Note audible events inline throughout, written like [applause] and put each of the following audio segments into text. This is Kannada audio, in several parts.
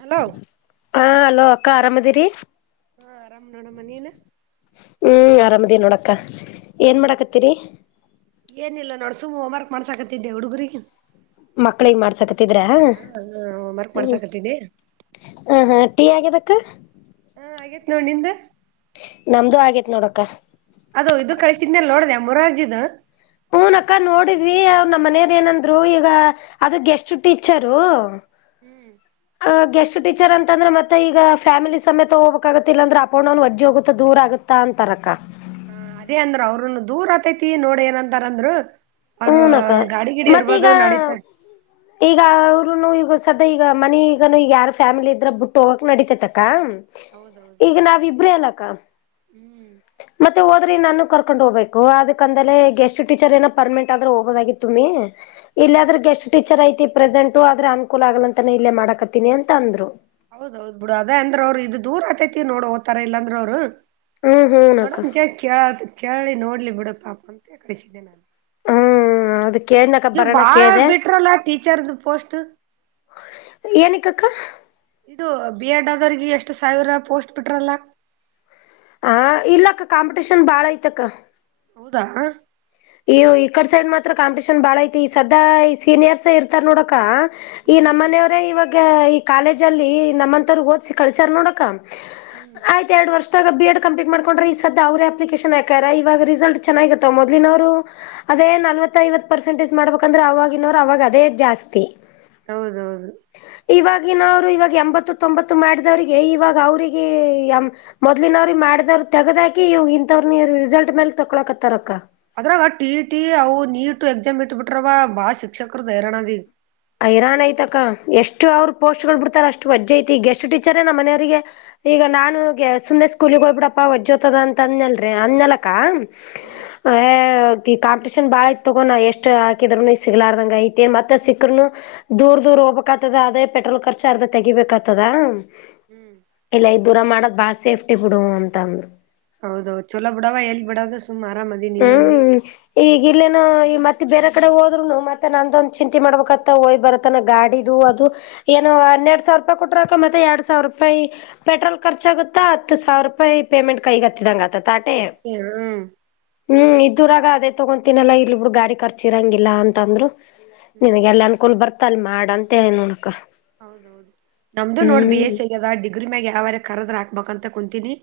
ಹಲೋ ಹಾ ಹಲೋ ಅಕ್ಕಾ ಆರಾಮದೇರಿ ಹಾ ಆರಾಮ್ ನೋಡಮ್ಮ ನೀನು ಹ್ಮ್ ಆರಾಮದೇ ನೋಡಕ್ಕ ಏನ್ ಹ್ಮ್ ಮಾಡಾಕತ್ತೀರಿ ಏನಿಲ್ಲ ನೋಡ್ಸುಮ್ ಹೋಮ್ವರ್ಕ್ ಮಾಡ್ಸಾಕತ್ತಿದ್ದೆ ಹುಡುಗರಿಗೆ ಮಕ್ಳಗ್ ಮಾಡ್ಸಕತಿದ್ರ ಹ ಹ ಹೋಮ್ವರ್ಕ್ ಹ್ಮ ಮಾಡ್ಸಾಕತ್ತಿದ್ದೆ ಹ ಹಾ ಟೀ ಆಗದಕ್ಕ ಹಾ ಆಗೇತ್ ನೋಡ್ ನಿಂದು ನಮ್ದು ಆಗೇತ್ ನೋಡಕ್ಕ ಅದು ಇದು ಕಳಿಸಿದನೇಲ್ ನೋಡಿದೆ ಮುರಾಜಿದು ಹನ್ [inaudible] ಅಕ್ಕ ನೋಡಿದ್ವಿ ಅವ್ ನಮ್ಮ್ ಮನೆಯವರು ಏನಂದ್ರು ಈಗ ಅದ ಗೆಸ್ಟ್ ಟೀಚರು ಹ್ಮ್ ಗೆಸ್ಟ್ ಟೀಚರ್ ಅಂತಂದ್ರೆ ಮತ್ತೆ ಈಗ ಫ್ಯಾಮಿಲಿ ಸಮೇತ ಹೋಗ್ಬೇಕಾಗಗುತ್ತಿಲ್ಲ ಅಂದ್ರ ಅಪೌೊಂಡ್ನು ಅಜ್ಜಿ ಹೋಗುತ್ತಾ ದೂರ ಆಗುತ್ತಾ ಅಂತಾರ ಅಕ್ಕ ಹ ಅದೇ ಅಂದ್ರರು ಅವ್ರನ್ನ ದೂರ ಆತೈತಿ ನೋಡ್ ಏನಂತಾರಂದ್ರರು ಹಊನಕ್ಕ ಮತ್ತ ಈಗ ಈಗ ಈಗ ಸದಾ ಈಗ ಮನ ಈಗನು ಈಗ ಯಾರ ಫ್ಯಾಮಿಲಿ ಇದ್ರ ಬಿಟ್ಟು ಹೋಗಕ್ ನಡಿತತತೆತಕ್ಕ ಹೌದೌದು ಈಗ ನಾವಿಬ್ರೇ ಅಲಕ್ಕ ಹ್ಮ್ ಮತ್ತೆ ಅ್ರ ನಾನು ಕರ್ಕೊಂಡ್ ಹೋಗಬೇಕು ಅದಕ್ ಅಂದ್ರ ಗೇಸ್ಟ್ ಟೀಚರ್ ಏನ ಪರ್ಮೆಂಟ್ ಆದ್ರೆ ಹೋಗಬೋದಾಗಿತ್ತು ತುಮ್ಮಿ ಇಲ್ಲ ಹ್ಮ್ ಆದ್ರೂ ಗೆಸ್ಟ್ ಟೀಚರ್ ಐತಿ ಪ್ರೆಸೆಂಟ ಆದ್ರ ಅನುಕೂಲ ಆಗಲಂತಾನ ಇಲ್ಲೇ ಮಾಡಕತ್ತೀನಿ ಅಂತ ಅಂದ್ರು ಹೌದೌದ್ ಬಿಡು ಅದೇ ಅಂದ್ರೆ ಅವರು ಇದದು ದೂರ ಆತೈತಿ ನೋಡ್ ಹೋಗತಾರ ಎಲ್ಲಾದ್ರುಅವ್ರು ಹ್ಮ್ ಹ್ಮ್ ನೋಡ ಅಕ್ಕ ಕೇಳ ಕೇಳಿ ನೋಡ್ಲಿ ಬಿಡ ಪಾಪ ಅಂತ ಕಡಿಸಿದ್ದೆ ನಾನು ಹ್ಮ್ ಅದ ಕೇಳ್ದನಕ್ಕ ಈಗ ಬರೋಣ ಬಾಳ ಕೇಳ್ದೆ ಬಿಟ್ರಲ್ಲ ಟೀಚರ್ದು ಪೋಸ್ಟ್ ಏನಕ್ಕಕ್ಕ ಇದು ಬಿ ಎಡ್ ಆದವಿಗೆ ಎಷ್ಟು ಸಾವಿರ ಪೋಸ್ಟ್ ಬಿಟ್ರಲ್ಲ ಹ ಇಲ್ಲಕ್ಕ ಕಾಂಪಿಟಷನ್ ಬಾಳ ಐತಕ್ಕ ಹದಾ ಹ ಇ ಈಕಡ್ ಸೈಡ್ ಮಾತ್ರ ಕಾಂಪಿಟೇಷನ್ ಬಾಳ ಐತಿ ಈ ಸದಾ ಈ ಸೀನಿಯರ್ಸ್ ಇರ್ತಾರ ನೋಡಕ ಈ ಹ್ಮ್ ನಮ್ಮನೆಯವ್ರೇ ಇವಾಗ ಈ ಕಾಲೇಜ ಅಲ್ಲಿ ನಮ್ಮಂತವ್ರ ಓದ್ಸಿ ಕಳ್ಸ್ಯಾರ ನೋಡಕ ಹ್ಮ್ ಆಯ್ತ್ ಎರಡು ವರ್ಷ ಬಿ ಎಡ್ ಕಂಪ್ಲೀಟ್ ಮಾಡಕೊಂಡ್ರೆ ಈ ಸದ ಅವ್ರ ಅಪ್ಲಿಕೇಶನ್ಕಾರ ಇಾಗ ರಿಸಲ್ಟ್ ಚೆಗಿತ್ತ ಮೊದ್ನವ್ರ್ ಅದೇ ನಲ್ವ ಐವತ್ ಪರ್ಸೆಂಟೇಜ್ ಮಾಡ್ಬೇಕಂದ್ರೆ ಅವವಾಗಿನವರು ಅವಾಗ ಅದೇ ಜಾಸ್ತಿ ಹೌದೌದು ಇವಾಗಿನ ಅವ್ರು ಇವಾಗ ಎಂಬತ್ತು ತೊಂಬತ್ತು ಮಾಡಿದವರಿಗೆ ಇವಾಗ ಅವ್ರಿಗೆ ಮೊದ್ಲಿನ ಅವ್ರಿಗೆ ಆಡ್ದವ್ರು ತೆಗದಾಕ ಇವು ಇಂಥವ್ರರು ರಿಸಲ್ಟ್ ಮೇಲೆ ತೊಳಕತ್ತಾರಕ್ಕ ಅದ್ರಾಗ ಟಿ ಟಿ ಅವು ನೀಟ್ ಎಕ್ಸಾಮ್ ಇಟ್ಟ ಬಿಟ್ರವ ಬಾಳ ಶಿಕ್ಷಕರೈರಣದಿ ಹಐರಾಣ ಐತಕ್ಕ ಎಷ್ಟು ಅವ್ರರು ಪೋಸ್ಟ್ ಗಳು ಬಿಡ್ತಾರ ಅಷ್ಟು ವಜ್ಜ್ ಐತಿ ಈ ಗೆಸಟ್ ಟೀಚರೇ ನಮ್ಮ್ ಮನೆಯವಿಗೆ ಈಗ ನಾನುಗೆ ಸುಮ್ಮನೆ ಸ್ಕೂಲಿಗೆ ಹೋಗ್ಬಿಡಪ್ಪಾ ಹೊಜ್ ಜೊತದ ಅಂತ ಅಂದ್ಲ್ರಿ ಅಂದ್ನಲಕ್ಕ ಹ್ಮ್ ಈ ಕಾಂಪಟಷನ್ ಬಾಳ ಐತ್ ತಗೋ ಎಷ್ಟ್ ಹಾಕಿದ್ರೂ ಸಿಗ್ಲಾರಂಗಡೈತೈ ನು ದೂರ್ ದೂರ್ ಹೋಗ್ಬೇಕಕ್ತದ ಅದೇ ಪೆಟ್ರೋಲ್ ಖರ್ಚ ಅರ್ಧ ತೆಗಿಬೇಕ್ತದಾ ಹ್ಮ್ ದೂರ ಮಾಡೋದ್ ಬಾಳ ಸೇಫ್ಟಿ ಬಿಡು ಅಂತ ಅಂದ್ರು ಹೌದೌ ಚೊಲೋ ಬಿಡಾವ ಎಲ್ಲಿ ಬಿಡದು ಸುಮ್ ಆರಾಮದಿ ನೀವ್ನ ಅಲ್ಲಿ ಇಲ್ಲೇನ ಮತ್ತೆ ಬೇರೆ ಕಡೆ ಹೋದ್ರುನು ಮತ್ತೆ ನಂದೊಂದು ಚಿಂತೆ ಮಾಡ್ಬೇಕತ್ತ ಹಯ್ ಬರತ್ತನ ಗಾಡಿದು ಅದು ಏನೋ ಹನ್ನೆರಡ್ ಸಾವಿರ ರೂಪಾಯಿ ಕೊಟ್ರಕ ಮತ್ತೆ ಎರಡ್ ಸಾವಿರ ರೂಪಾಯಿ ಪೆಟ್ರೋಲ್ ಖರ್ಚಾಗುತ್ತಾ ಹತ್ತು ಸಾವಿರ ರೂಪಾಯಿ ಪೇಮೆಂಟ್ ಕೈಗತ್ತಿದಂಗ ಹ ಹ್ಮ್ ಇದದುರಾಗ ಅದೇ ತೊಗೊತನಲ್ಲ ಇಲ್ ಬಿಡು ಗಾಡಿ ಖರ್ಚ ಇರಂಗಿಲ್ಲ ಅಂತ ಅಂದ್ರು ಹ್ಮ್ ನಿನಗೆ ಎಲ್ಲ ಅನ್ಕೊಂಡ್ ಬರ್ತಲ್ ಮಾಡ ಅಂತ ಹೇಳಿ ನೋಡಕ ಹೌದೌದು ನಮ್ದು ನೋ ಬಿ ಹ್ಮ್ ಎಸ್ ಸಿಗ್ಯದ ಡಿಗ್ರಿ ಮ್ಯಾಗ ಯಾವ್ಯಾರ ಕರದ್ರ ಆಗ್ತ ಬಕ್ಂತ ಕುಂತೀನಿ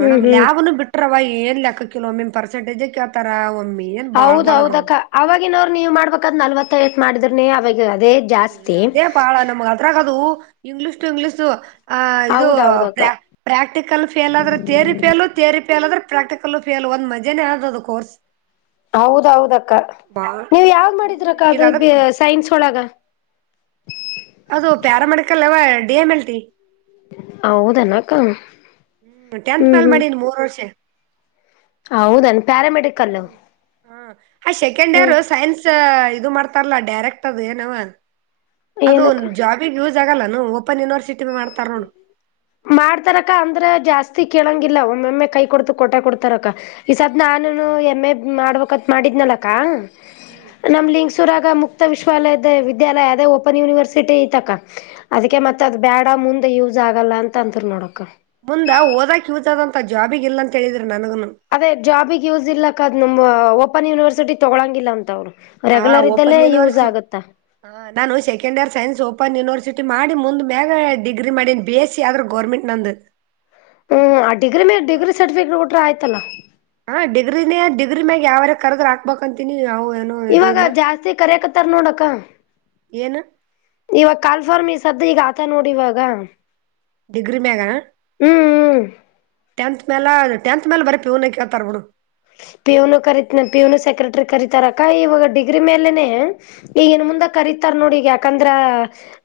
ಹ್ಮ್ ಹ್ಮ್ ಬಿಟ್ರವ ಏನ್ ಲೆಕ್ಕ ಕಲೋ ಮಮ್ ಪರ್ಸೆಟೇಜ ಕೇಳ್ತಾರ ಒಮ್ಮಿ ಹೌದೌದಕ್ಕ ಅವವಾಗಿನವ್ರು ನೀವ್ ಮಾಡ್ಬೇಕಾದ್ ನಲ್ವತ್ತ ಐವತ್ತು ಮಾಡಿದ್ರನಿ ಅವಾಗ ಅದೇ ಜಾಸ್ತಿ ಅದೇ ಬಾಳ ನಮ್ಗ್ ಅದ್ರಾಗ ಅದು ಇಂಗ್ಲೀಷ್ ಟು ಇಂಗ್ಲೀಷ್ ಆ ಇದು ಹೌದೌದಕ್ಕ ಪ್ರಾ ಪ್ರಾಕ್ಟಿಕಲ್ ಫೇಲ್ ಆದ್ರೆ ಥಿಯಾರಿ ಪೇಲ್ ಥಿಯಾರಿಪೇಲ್ ಅ ಆದ್ರೆ ಪ್ರಾಕ್ಟಿಕಲ್ಲ ಫೇಲ್ ಒ ಮಜೆನೆೇ ಆದ ಅದು ಕೋರ್ಸ್ ಹೌದೌದಕ್ಕ ಬಾಳ ನೀವ್ ಯವಾಗ ಹ್ಮ್ ಮಾಡಿದ್ರಕ್ಕ ಈಗ ಅದು ಅದಕ್ ಸೈನ್ಸ್ ಒಳಗ ಅದು ಪ್ಯಾರಾಮೆಡಿಕಲ್ ಅವ ಡಿ ಎಂ ಎಲ್ ಟಿ ಹೌದು ಏನ್ ಅಕ್ಕ ಹ್ಮ್ ಟೆಂತ್ ಮೇಲ್ ಮಾಡಿದಿ ಮೂರ್ ವರ್ಷ ಹೌದನ್ ಪ್ಯಾರಾಮೆಡಿಕಲ್ ಹ್ಮ ಹ ಆ ಸೆಕೆಂಡ್ ಇಯರ್ ಹ್ಮ್ ಸೈನ್ಸ್ ಇದು ಮಾಡ್ತ ಡೈರೆಕ್ಟ್ ಅದು ಎನ್ ವಾ ಅದು ಏನಕ್ಕ ಜಾಬ ಯೂಸ್ ಆಗಲ್ಲ ಓಪನ್ ಯನಿವರ್ಸಿಟಿ ಮಾಡ್ತಾರಕ ಅಂದ್ರೆ ಜಾಸ್ತಿ ಕೇಳಂಗಿಲ್ಲ ಒಮ್ಮೊಮ್ಮೆ ಕೈ ಕೊಡ್ತು ಕಟೆ ಕೊಡ್ತಾರಕ್ಕ ಈ ಸತ್ ನಾನು ಎಮ್ ಎ ಮಾಡ್ಬೇಕತ್ ಮಾಡಿದ್ದ ಇನಲಕ್ಕಾ ನಮ್ ಲಿಂಗ್ಸೂರಾಗ ಮುಕ್ತ ವಿಶ್ವಾಲಯ ವಿದ್ಯಾಲಯ ಅದೇ ಓಪನ್ ಯೂನಿವರ್ಸಿಟಿ ಇತಕ್ಕ ಅದಕ ಹ್ಮ್ ಮತ್ತತ್ ಅದ್ ಬೇಡ ಮುಂದೆ ಯೂಸ್ ಆಗಲ್ಲ ಅಂತ ಅಂತರಿ ನೋಡಕ್ ಮುಂದ ಓದಕ್ ಯೂಸ್ ಆಗು ಅಂತ ಜಾಬಿಗೆ ಇಲ್ಲಂತ ಹೇಳಿದ್ರ ನನಗನು ಅದೇ ಜಾಬಿಗೆ ಯೂಸ್ ಇಲ್ಲಕ್ಕ ಅದ್ ನಮ್ ಓಪನ್ ಯೂನಿವರ್ಸಿಟಿ ತೊಗಳಂಗಿಲ್ಲ ಅಂತ ಅವ್ರು ಹಾ ರೆಗ್ಯುಲರ್ ಓಪನ್ ಇದ್ದಲ್ಲೇ ಯೂಸ್ ಯೂನಿವರ್ಸಿ ಆಗತ್ತಾ ಹಾ ನಾನು second year science open university ಮಾಡಿ ಮುಂದ ಮೇಗ ಡಿಗ್ರಿ ಮಾಡಿ ಬಿ ಎಸ್ ಸಿ ಆದ್ರ ಗೌರ್ಮೆಂಟ್ ನಂದು ಹ್ಮ್ ಆ ಡಿಗ್ರಿ ಮೇಲೆ ಡಿಗ್ರಿ ಸರ್ಟಿಫಿಕೇಟ್ ಕೊಟ್ರೆ ಆಯ್ತಲ್ಲಾ ಹಾ ಡಿಗ್ರಿನೇ ಡಿಗ್ರಿ ಮ್ಯಾಗ ಯಾವರ ಕರೆದ್ರ ಹಾಕ್ಬಬೇಕಂತೀನಿ ಅವ್ ಇವಾಗ ಜಾಸ್ತಿ ಕರಕತ್ತಾರ ನೋಡಕ ಏನ್ ಇವಾಗ ಕಾಲ್ಫಾರ ಮಿ ಸದ್ ಈಗ ಹಾಕ ನೋಡಿವಾಗ ಡಿಗ್ರಿ ಮ್ಯಾಗ ಟೆಂತ್ ಮೇಲ ಟೆಂತ್ ಮೇಲೆ ಬರೀ ಪ್ಯವನ ಕೇಳ್ತಾರ್ಡು ಪಿಯುನು ಕರೀತೀನಿ ಪಿಯುನು ಸೆಕ್ರೆಟರಿ ಕರೀತಾರಕ್ಕ ಇವಾಗ ಡಿಗ್ರಿ ಮೇಲೆನೆ ಈಗ ನ್ ಹ್ಮ್ ಮುಂದ ಕರೀತಾರ್ ನೋಡಿ ಈಗ ಯಾಕೆ ಯಾಕಂದ್ರ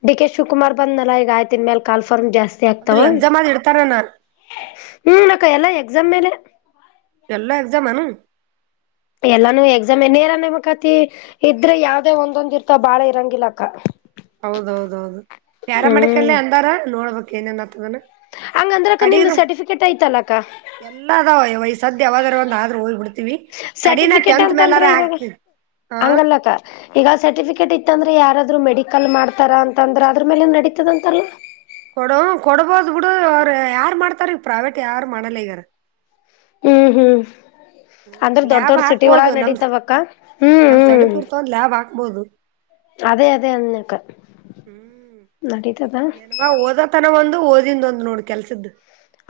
ಡಿ ಕೆ ಶಿವಕುಮಾರ್ ಬಂದ್ಲ್ ಈಗ ಆಯ್ತನ್ ಮೇಲ ಕಾಲ್ಫರ್ಮ್ ಜಾಸ್ತಿ ಸರಿ ಅಂದ್ರ ಆಗ್ತವ ಎಕ್ಸಾಮ್ ಆದ್ ಇಡ್ತಾರನ ಹ್ಮ್ ನಕ್ಕ ಎಕ್ಸಾಮ್ ಮೇಲೆ ಎಲ್ಲ ಎಕ್ಸಾಮ್ ಏನು ಎಲ್ಲಾನು ಎಕ್ಸಾಮ್ ನೇರ ನೇಮಕಾತಿ ಇದ್ರೆ ಯಾವ್ದೇ ಒಂದೊಂದ್ ಇರ್ತ ಬಾಳ ಇರಂಗಿಲ್ಲಕ್ಕ ಹೌದೌದೌದು ಪ್ಯಾರಾ ಹ್ಮ್ ಮೆಡಿಕಲ್ಲೇ ಅಂದಾರ ನೋಡ್ಬೇಕಕ್ ಏನೇನ್ತದನ ಹಂಗಂದ್ರಕ್ಕ ನಿಮ್ದ ಸರ್ಟಿಫಿಕೇಟ್ ಐತಲ್ಲ ಅಕ್ಕ ಎಲ್ಲಾ ಆದವ ಇವ ಸದ್ಯ ಯಾವದ್ರ ಒಂದ ಆದ್ರೆ ಹೋಗ್ಬ ಬಿಡ್ತಿವಿ ಕಡಿನ ಸರ್ಟಿಫಿಕೇಟ್ ಟೆಂತ್ ಮೇಲಾರ ಅಂತಂದ್ರೆ ಇವಾಗ ಹಾಕ್ತಿವಿ ಹಂಗಲ್ಲಕ್ಕ ಈಗ ಸರ್ಟಿಫಿಕೇಟ್ ಇತ್ತು ಇತಂದ್ರೆ ಯಾರಾದ್ರರು ಮೆಡಿಕಲ್ ಮಾಡ್ತಾರ ಅಂತಂದ್ರ ಅಂದ್ರು ಮೇಲೆ ನಡೀತದ ಅಂತಾರಲ್ಲ ಕೊಡು ಕೊಡಬೋದು ಬಿಡು ಅವರು ಯಾರು ಮಾಡ್ತಾರ ಈಗ ಪ್ರವೇಟ್ ಯಾರು ಮಾಡಲ್ಲ ಈಗಾರ ಹ್ಮ್ ಹ್ಮ್ ಹ್ಮ್ ಅಂದ್ರೆ ದೊಡ್ ಲ್ಯಾಬ್ ದೊಡ್ ಸಿಟಿ ಹಾಕ್ಬೋದು ಒಳಾಗ ನಮ್ ನಡತಾವಕ್ಕ ಹ್ಮ್ ನಮ್ ಸೈಡ್ಪ್ ಹ್ಮ್ ಇರ್ತವಂದ್ ಲ್ಯಾಬ್ ಹಾಕ್ಬೋದು ಅದೇ ಅದೇ ಅನ್ನಕ ಹ್ಮ್ ನಡೀತದಾ ದು ಓದಿಂದ ಒಂದು ನೋಡು ಕೆಲ್ಸದ್ದು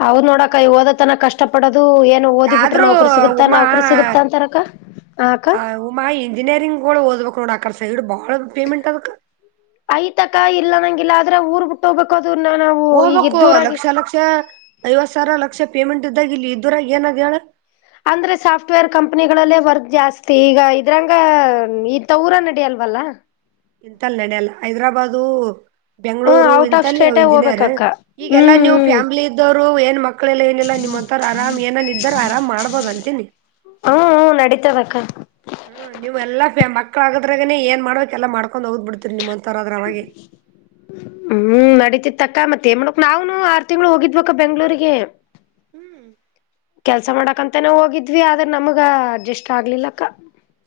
ಅವ್ ನೋಡಕೈ ಓದ ತನ ಕಷ್ಟ ಪಡೋದು ಅದು ಏನು ಓದಿ ಬಿಟ್ರ ಆದ್ರೂ ನೌಕ್ರ ಸಿಗುತ್ತಾ ಉಮಾ ನೌಕ್ರ ಸಿಗುತ್ತಾ ಅಂತಾರಕ್ಕ ಆ ಅಕ್ಕ ಕೂ ಓದ್ಬೇಕ ನೋಡ ಆಕ ಐತಕ ಇಲ್ಲ ನಂಗಿಲ್ಲ ಆದ್ರೆ ಊರ್ ಬಿಟ್ಟು ಹೋಗ್ಬೇಕು ಅದನ್ನ ನಾವು ಈಗ ಹೋಗ್ಬೇಕು ಇದ್ದೂರಾಗಿ ಲಕ್ಷ ಲಕ್ಷ ಐವತ್ ಸಾವಿರ ಲಕ್ಷ ಪೇಮೆಂಟ್ ಇದ್ದಾಗಿಲ್ಲಿ ದೂರಾಗಿ ಏನಾದ ಹೇಳ ಅಂದ್ರೆ ಸಾಫ್ಟರ್ ಕಂಪನಿಗಳಲ್ಲೇ ವರ್ಕ್ ಜಾಸ್ತಿ ಈಗ ಇದ್ರಂಗ ಇತ್ತ ಊರಲ್ಲಿ ನಡಿಯಲ್ಲ ವಲ್ಲ ಇಂತಲ್ಲ ನಡಿಲ್ಲ ಹೈದ್ರಾಬಾದು ಹ್ಮ ಬೆಂಗ್ಗಳೂರು ಔಟ್ ಆಫ್ ಇಂತಲ್ಲಿ ಸ್ಟೇಟೇ ಇಂಜಿನಿಯರ್ ಹೋಗ್ಬೇಕಕ್ಕ ಈಗೆಲ್ಲಾ ಹ್ಮ್ ನೀವು್ ಹ್ಮ್ ಫ್ಯಾಮಿಲಿ ಇದ್ದವ್ರು ಏನ್ ಮಕ್ಕಳಲ್ಲ ಏನೆಲ್ಲ ನಿಮ್ ಒಂಥರ ಆರಾಮ್ ಏನನ್ ಇದ್ದಾರ ಆರಾಮ್ ಮಾಡ್ಬೋದ ಅಂತೇನಿ ಹ್ಮ್ ಹ್ಮ್ ನಡಿತಾದಕ್ಕ ಹ್ಮ್ ನೀವ್ ಎಲ್ಲ ಮಕ್ಳ ಆಗದ್ರಾಗನ ಏನ್ ಮಾಡ್ಬೇಕಕ್ ಎಲ್ಲ ಮಾಡ್ಕೊಂಡ್ ಹೋಗದ್ ಬಿಡ್ತರಿ ನಿಮ್ಮಂತ ಹ್ಮ್ ನಡೀತಿ ತಕ್ಕ ಮತ್ತೆ ತೇಮಡಕ್ ನಾವುನು ಆರು ತಿಂಗ್ಳ ಹೋಗಿದ್ಬೇಕ ಬೆಂಗ್ಳೂರಿಗೆ ಹ್ಮ್ ಕೆಲ್ಸ ಮಾಡಕಂತನ ಹೋಗಿದ್ವಿ ಆದ್ರೆ ನಮಗ ಅಡ್ಜಸ್ಟ್ ಆಗ್ಲಿಲ್ಲಕ್ಕ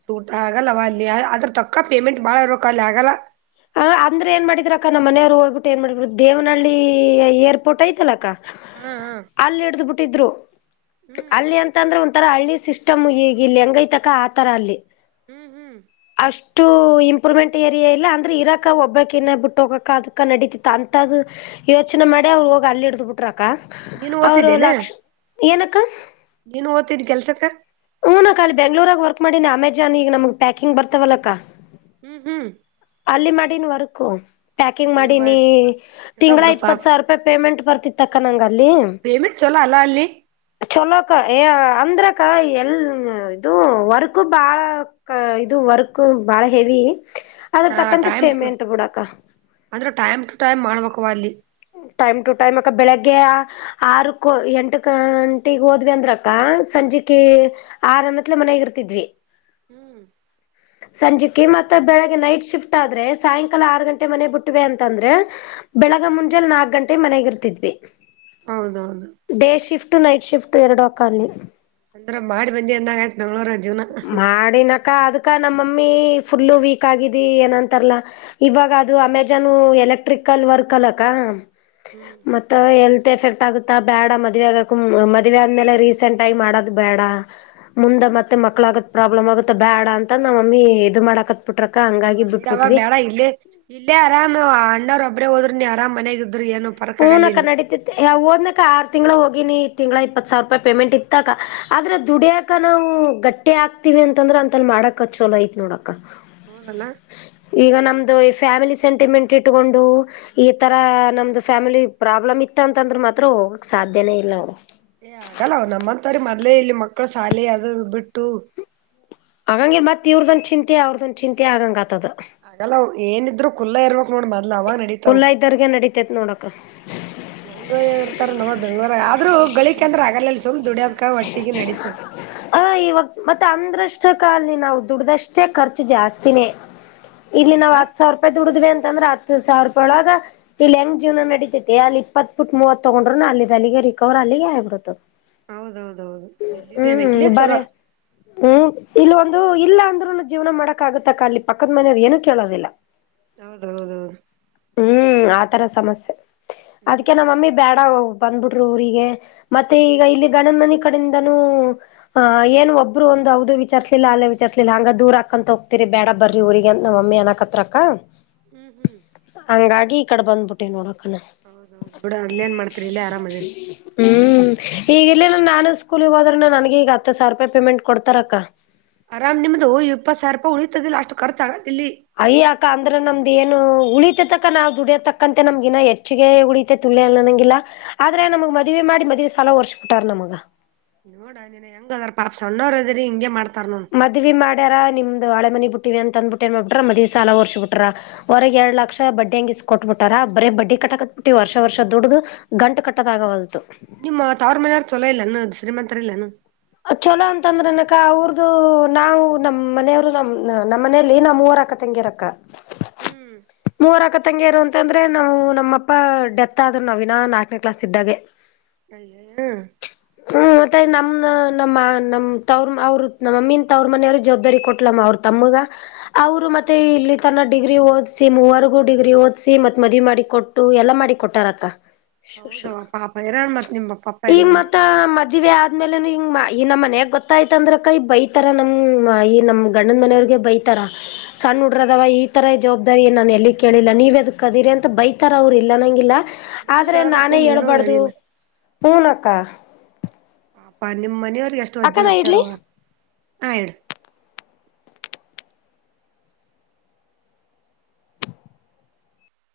ತೂಟ್ ಆಗಲ್ಲವ ಅಲ್ಲಿ ಅದ್ರ ತೊಕ್ಕ ಪೇಮೆಂಟ್ ಬಾಳ ಇರ್ಬೇಕ ಅಲ್ಲಿ ಆಗಲ್ಲ ಹ ಅ್ರ ಏನ್ ಮಾಡಿದ್ರ ಅಕ್ಕ ನಮ್ಮ ಮನವ್ರು ಹೋಗ್ಬಿಟ್ಟು ಏನ್ ಮಾಡ್ಬಿ್ರು ದೇವನಹಳ್ಳಿ ಏರ್ಪೋರ್ಟ್ ಐ್ತಲ್ಲ ಅಕ್ಕ ಹಾ ಹಾ ಅಲ್ಲಿ ಹಿಡ್ದು ಬಿಟ್ಟಿದ್ರು ಹ್ಮ್ ಅಲ್ಲಿ ಅಂತ ಅಂದ್ರೆ ಒ ಆ ತರ ಹಳ್ಳಿ ಸಿಸ್ಟಮ್ ಈಗ ಇಲ್ಲಿ ಹೆಂಗೈಐತಕ ಆ ತರ ಅಲ್ಲಿ ಹ್ಮ್ ಹ್ಮ್ ಷ್ಟುಇಂಪ್ರೂವ್ಮೆಂಟ್ ಏರಿಯಾ ಇಲ್ಲ ಅ್ರ ಇರಕ ಒಬ್ಬಾಕಿನೇ ಬಿಟ್ಟು ಹೋಗಕ ಅದಕ್ಕ ನಡಿತಿತ್ತ ಅಂತದ್ ಯೋಚನೆ ಮಾಡಿ ಅವ್ರು ಹೋಗಿ ಅಲ್ಲಿ ಹಿಡ್ದು ಬಿಟ್ರ ನೀನು ಅವರು ಓತಿದ್ದೇನೆ ಲಕ್ಷ ಏನಕ್ಕ ನೀನು ಒತ್ತಿದೆ ಕೆಲ್ಸಕ್ಕ ಹುನಕ್ಕ ಬೆಂಗ್ಳೂರಾಗ ವರ್ಕ್ ಮಾಡೀನಿ ಅಮೆಜಾನ್ ಈಗ ನಮ್ಗ್ ಪ್ಯಾಕಿಂಗ್ ಬರ್ತವಲ್ಲಕ್ಕ ಹ್ಮ್ ಹ್ಮ್ ಅಲ್ಲಿ ಮಾಡಿನಿ ವರ್ಕು ಪ್ಯಾಕಿಂಗ್ ಇವ ಮಾಡಿನಿ ಚಲೋ ತಿಂಗಳ ಬಿಡು ಪಾಪ ಇಪ್ಪತ್ ಸಾವಿರ ರೂಪಾಯಿ ಪೇಮೆಂಟ್ ಬರ್ತಿತ್ತ ಅಕ್ಕ ನಂಗಲ್ಲಿ [unintelligible] ಚಲೋ ಅಲ್ಲ ಅಲ್ಲಿ ಚೊಲೋಕ ಏ ಅಂದ್ರ ಕ ಎಲ್ ಇದು ವರ್ಕ್ ಬಾಳ ಇದು ವರ್ಕ್ ಬಾಳ ಹೆವಿ ಅದ್ರ ಹಾ ತಕ್ಕಂತೆ ಟೈಮ್ ಟು ಪೇಮೆಂಟ್ ಬಿಡಕ್ಕ ಅಂದ್ರೆ ಟೈಮ್ ಟು ಟೈಮ್ ಮಾಡ್ಬೇಕವ ಅಲ್ಲಿ ಹ್ಮ ಟೈಮ್ ಟು ಟೈಮ್ ಅಕ್ಕ ಬೆಳಗ್ಗೆ ಆರುಕ್ಕ ಎಂಟು ಗಂಟಿಗೆ ಹೋದ್ವಿ ಅಂದ್ರಕ್ಕ ಸಂಜೆಕ್ಕೆ ಹ್ಮ್ ಆರಂದತ್ಲೆ ಮನಾಗ ಇರ್ತಿದ್ವಿ ಹ್ಮ್ ಸಂಜೆಕ ಮತ್ತೆ ಬೆಳಿಗ್ಗೆ ನೈಟ್ ಶಿಫ್ಟ್ ಆದ್ರೆ ಸಾಯಂಕಾಲ ಆರು ಗಂಟೆ ಮನೆ ಬಿಟ್ಟಿವೆ ಅಂತಂದ್ರೆ ಬೆಳಗ್ಗ ಮು ಲ್ಲಿ ನಾಲ್ಕು ಗಂಟೆ ಮನೆಗೆ ಇರ್ತಿದ್ವಿ ಹೌದೌದು ಡೇ ಶಿಫ್ಟ್ ಉ ನೈಟ್ ಶಿಫ್ಟ್ ಎರಡು ಅಕ್ಕ ಅಲ್ಲಿ ಅಂದ್ರ ಮಾಡಿ ಬಂದಿ ಅಂದಂಗಾಯ್ತು ಬೆಂಗಳೂರಲ್ಲಿ ಮಾಡಿನಕ ಅದ್ಕ ನಮ್ಮಮ್ಮಿ ಫುಲ್ಲು ವೀಕ್ ಆಗಿದಿ ಏನಂತಾರಲ್ಲಾ ಇವಾಗ ಅದು ಅಮೆಜಾನ್ ಎಲೆಕ್ಟ್ರಿಕಲ್ ವರ್ಕ್ ಅಲಕ್ಕ ಮತ್ತ ಎಲ್ತ್ ಎಫೆಕ್ಟ್ [unintelligible] ಬೇಡ ಮದುವಿ ಆಗಕ ಮದ್ವೆ ಆದ್ಮೇಲೆ ರೀಸೆಂಟ್ ಆಗಿ ಮಾಡದು ಬೇಡ ಮುಂದೆ ಮತ್ತ ಮತ್ತೆ ಮಕ್ಕಳಾಗದ ಪ್ರಾಬ್ಲಮ್ ಆಗುತ್ತೆ ಬ್ಯಾಡ ಅಂತ ನಮ್ಮಮ್ಮಿ ಇದು ಮಾಡಾಕತ್ತ ಆದ ಬಿಡ ಅವವ ಬೇಡ ಇಲ್ಲಿ ಇಲ್ಲೇ ಆರಾಮ್ ಅಣ್ಣಾವ್ರು ಒಬ್ರೇ ಹೋದ್ರನು ನೀ ಅರಾಮ ಮನೆಯಾಗ ಹುನಕ್ಕ ನಡೀತಿತಿ ಓದ್ನಕ್ಕ ಆರು ತಿಂಗ್ಳ ಹೋಗ ತಿಂಗಳ ಇಪ್ಪತ್ ಸಾವಿರ ರೂಪಾಯಿ ಪೇಮೆಂಟ್ ಇತ್ತಕ ಆದ್ರೆ ದುಡಿಯಕ ನಾವು ಗಟ್ಟಿ ಹಾಕ್ತಿವಿ ಅಂತಂದ್ರೆ ಅಂತಲ್ ಮಾಡಕ ಚೋಲೋ ಐತ್ ನೋಡಕ ಹೌದಲ್ಲ ಈಗ ನಮ್ದು ಈ ಫ್ಯಾಮಿಲಿ ಸೆಂಟಿಮೆಂಟ್ ಇಟ್ಟುಕೊಂಡು ಈ ತರ ನಮ್ದು ಫ್ಯಾಮಿಲಿ ಪ್ರಾಬ್ಲಮ್ ಇತ್ತ ಅಂತಂದ್ರ ಮಾತ್ರ ಹೋಗಕ್ ಸಾಧ್ಯನೇ ಇಲ್ಲ ಅವ ಏ ಆಗಲ್ಲ ನಮ್ಮಂತವ್ರ ಮೊದ್ಲೇ ಇಲ್ಲಿ ಮಕ್ಕಳ ಶಾಲೆ ಅದು ಇದು ಬಿಟ್ಟು ಹಾಗಂಗಗೆ ಮತ್ತ ಇವ್ರದೊಂದು ಚಿಂತಿ ಅವ್ರದೊಂದು ಚಿಂತಿ ಆಗಂಗ ಆಗ್ತದ ಆಗಲ್ಲ ಅವ ಏನಿದ್ರು ಖಲ್ಲಾ ಇರ್ಬೇಕ್ ನೋಡ ಮೊದ್ಲ ಅವಾಗ ನಡೀತಾವ ಕುಲ್ಲ ಇದ್ದರ್ಗೆ ನಡಿತೈತ್ ನೋಡಕ ಹೆಂಗ ಇರ್ತಾರೆ ನಮ್ಮ ಬೆಂಗ್ಳೂರಗ ಆದ್ರೂ ಗಳಿಕ ಅಂದ್ರೆ ಅಗಲಲ್ಲಿ ಸುಮ್ನೆ ದುಡಿಯದ ಹ ಇವಾಗ ಮತ್ತೆ ಅಂದ್ರಷ್ಟ ಕಷ್ಟಕಅಲ್ಲಿ ನಾವು ದುಡ್ದಷ್ಟೇ ಖರ್ಚು ಜಾಸ್ತಿನೇ ಇಲ್ಲಿ ನಾವು ಹೌದಲ್ಲಾ ಹತ್ ಸಾವಿರ ರೂಪಾಯಿ ದುಡ್ವಿ ಅಂದ್ರ ಹತ್ತು ಸಾವಿರ ರೂಪಾಯಿ ಒಳಗ ಇಲ್ಲಿ ಹೆಂಗ ಜೀವನ ನಡಿತೈತಿ ಅಲ್ಲಿ ಇಪ್ಪತ್ತು ಬಿಟ್ ಮೂವತ್ ತಗೊಂಡ್ರು ಅಲ್ಲಿ ಅಲ್ಲಿಗೆ ರಿಕವರಿ ಆಗ ಅಲ್ಲಿಗೆ ಆಗ್ಬಿಡೋತು ಹೌದೌದೌದು ಇಲ್ಲಿದ್ದೇವೆ ಇಲ್ಲೇ ಚಲೋ ಅದು ಇಲ್ಲ ಅಂದ್ರುನು ಜೀವನ ಮಾಡಕ್ ಆಗುತ್ತಕ್ಕ ಅಲ್ಲಿ ಪಕ್ಕದ ಮನೆಯವರು ಏನು ಕೇಳೋದಿಲ್ಲ ಹೌದೌದೌದು ಹ್ಮ್ ಆತರ ಸಮಸ್ಯೆ ಅದ್ಕೆ ನಮ್ಮಮ್ಮಿ ಹ್ಮ್ ಬೇಡ ಬಂದ್ಬಿಟ್ರು ಊರಿಗೆ ಮತ್ತೆ ಈಗ ಇಲ್ಲಿ ಗಂಡನ್ಮನೆ ಕಡಿಂದನೂ ಆ ಏನು ಒಬ್ರು ಒ ಹೌದು ವಿಚಾರ್ಸಲಿಲ್ಲ ಅಲ್ಲೆ ವಿಚಾರ್ಸಲಿಲ್ಲ ಹಂಗ ದೂರ ಹಕಂತ ಹೋಗ್ತಿರಿ ಬೇಡ ಬರ್ರಿ ಊರಿಗೆ ನಮ್ಮಮ್ಮಿ ಅನಕತ್ರಕ್ಕ ಹ್ಮ್ ಹ್ಮ್ ಹಂಗಾಗಿ ಈ ಕಡೆ ಬಂದ್ಬಿಟ್ಟೆ ನೋಡಕ್ ಹ್ಮ್ ಹೌದೌದು ಬಿಡ ಅಲ್ಲೇನ್ ಮಾಡ್ತೀರಿ ಇಲ್ಲೇ ಆರಾಮ್ ಅದಿರಿ ಈಗಲ್ಲೆಲ್ಲ ನಾನು ಸ್ಕೂಲ್ ಹೋದ್ರೆ ನನಗೆ ಈ ಹತ್ತು ಸಾವಿರ ರೂಪಾಯಿ ಪೇಮೆಂಟ್ ಕೊಡ್ತಾರಕ್ಕ ಆರಾಮ್ ನಿಮ್ದು ಹೂ ಇಪ್ಪ ಸಾವಿರ ರೂಪಾಯಿ ಉಳಿತತದಿಲ್ಲ ಅಷ್ಟು ಖರ್ಚ ಇಲ್ಲಿ ಅಯ್ಯ್ಯಾಕ ಅಂದ್ರ ನಮ್ದ ಏನು ಉಳಿತ ತಕ ನಾವವು ದುಡಿಯೋತಕ್ಕಂತೆ ನಮಗಾ ಹೆಚ್ಚಿಗೆ ಉಡಿತತೆ ತುಳಿಯ ಅಲ್ಲ ನಂಗಿಲ್ಲಾ ಆದ್ರೆ ನಮ್ಗ್ ಮದ್ವೆ ಮಾಡಿ ಮದ್ವೆ ಸಾಲ ಹೊರ್ಬಿಟ್ಟಾರ ನಮಗ ನೋಡ ನೀನ್ ಹೆಂಗ ಅದಾರ ಪಾಪ ಸಣ್ಣವ್ ಅದ್ರರಿ ಹಿಂಗಗೆ ಮಾಡ್ತ ಮದ್ವಿ ಮಾಡ್ಯಾರ ನಿಮ್ದು ಹಳೆ ಮನಿ ಬಿಟ್ಟ ಅಂದಬಿಟ್ಟ ಏನ್ ಮಾಡ ಬಿಟ್ರ ಮದ್ವಿ ಸಾಲ್ರ್ಸ್ಬ ಬಿಟ್ರ ಹೊರಗ್ ಎರಡ್ ಲಕ್ಷ ಬಡ್ಡಿ ಹಂಗ ಇಸ್ ಕೊಟ್ಬ ಬಿಟಾರ ಬೇ ಬಡ್ಡಿ ಕಟ್ಟಕತ್ ಬಿಟ್ಟಿ ವರ್ಷ ವರ್ಷ ದುಡ್ಡ್ದು ಗಂಟ ಕಟ್ಟದಾಗವಲ್ ನಿಮ್ಮ ತಾವ್ರ ಮನೆಯವರು ಚೊಲೋ ಇಲ್ಲಾನ ಶ್ರೀಮಂತರ ಇಲ್ಲಾನ ಚಲೋ ಅಂತಂದ್ರೆ ಅನಕ ಅವ್ರದು ನಾವು ನಮ್ಮನೆಯವರು ನಮ್ಮ ನಮ್ಮ ಮನಲಿ ನಮ್ಮ ಊರಾಕ ತಂಗಿ ಅರಕ್ಕ ಹ್ಮ್ ರಕತಂಗ್ಯರು ಅಂತಂದ್ರೆ ನಾವು ನಮ್ಮಪ್ಪ ಡೆತ್ ಆದರು ನವಿನ ನಾಲ್ಕನೇ ಕ್ಲಾಸ್ ಇದ್ದಾಗ ಅ ಹ್ಮ್ ಮತ್ತ ನಮ್ಮ ನಮ್ಮ ನಮ್ಮ ತವ್ರ ಅವರು ನಮ್ಮಮ್ಮಿ ತ ಅವ್ರ ಮನೆಯವ್ರ ಜವಾಬ್ದಾರಿ ಕೊಟ್ಲಮ್ಮ ಅವ್ರ ತಮ್ಮಗ ಅವರು ಮತ್ತೆ ಇಲ್ಲಿ ತನ್ನ ಡಿಗ್ರಿ ಓದ್ಸಿ ಮೂವರ್ಗೂ ಡಿಗ್ರಿ ಓದ್ಸಿ ಮತ್ ಮದವಿ ಮಾಡಿ ಕೊಟ್ಟು ಎಲ್ಲ ಮಾಡಿ ಕೊಟ್ಟಾರಕ್ಕ ಶು ಶು ಹೌದವ ಪಾಪ ಇರಣ ಮತ್ ನಿಮ್ ಪಪ್ಪ ಈಗ ಇಲ್ಲಾಂದ್ರ ಮತ್ತ ಮದ್ವೆ ಆದ್ಮೇಲೆ ಹ ಈ ನಮ್ಮ ಮನಾಗ ಗೊತ್ತಾಯ್ತ ಅಂದ್ರ ಕೈ ಬೈತರ ನಮ್ಮ ಈ ನಮಮ್ಮ ಗಂಡದ ಮನೆ ಅವ್ರಿಗೆ ಬೈತಾರ ಸಣ್ಣ ಉಡ್ರದವ ಈ ತರ ಜಾಬ್ ಅರಿ ನಾನು ಎಲ್ಲಿ ಕೇಳಿಲ್ಲ ನೀವ ಅದ ಕದೀರಿ ಅಂತ ಬೈತಾರ ಅವರು ಇಲ್ಲ ನಂಗಿಲ್ಲ ನೀನು ಆದ್ರೆ ಹೇಳ್ಬೇಕು ನಾನೇ ನೀನು ಹೇಳ್ಬಾರ್ದು ಹೇಳಿಲ್ಲ ಹೂನ ಅಕ್ಕ ಅಪ ನಿಮ್ಮ್ ಮನವ್ರಿಗೆ ಎಷ್ಟು ಅಕ್ಕ ಅಜ್ಜಿ ನಾ ಹೊಸಾರ ಇಡ್ಲಿ ಆ ಹೇಳ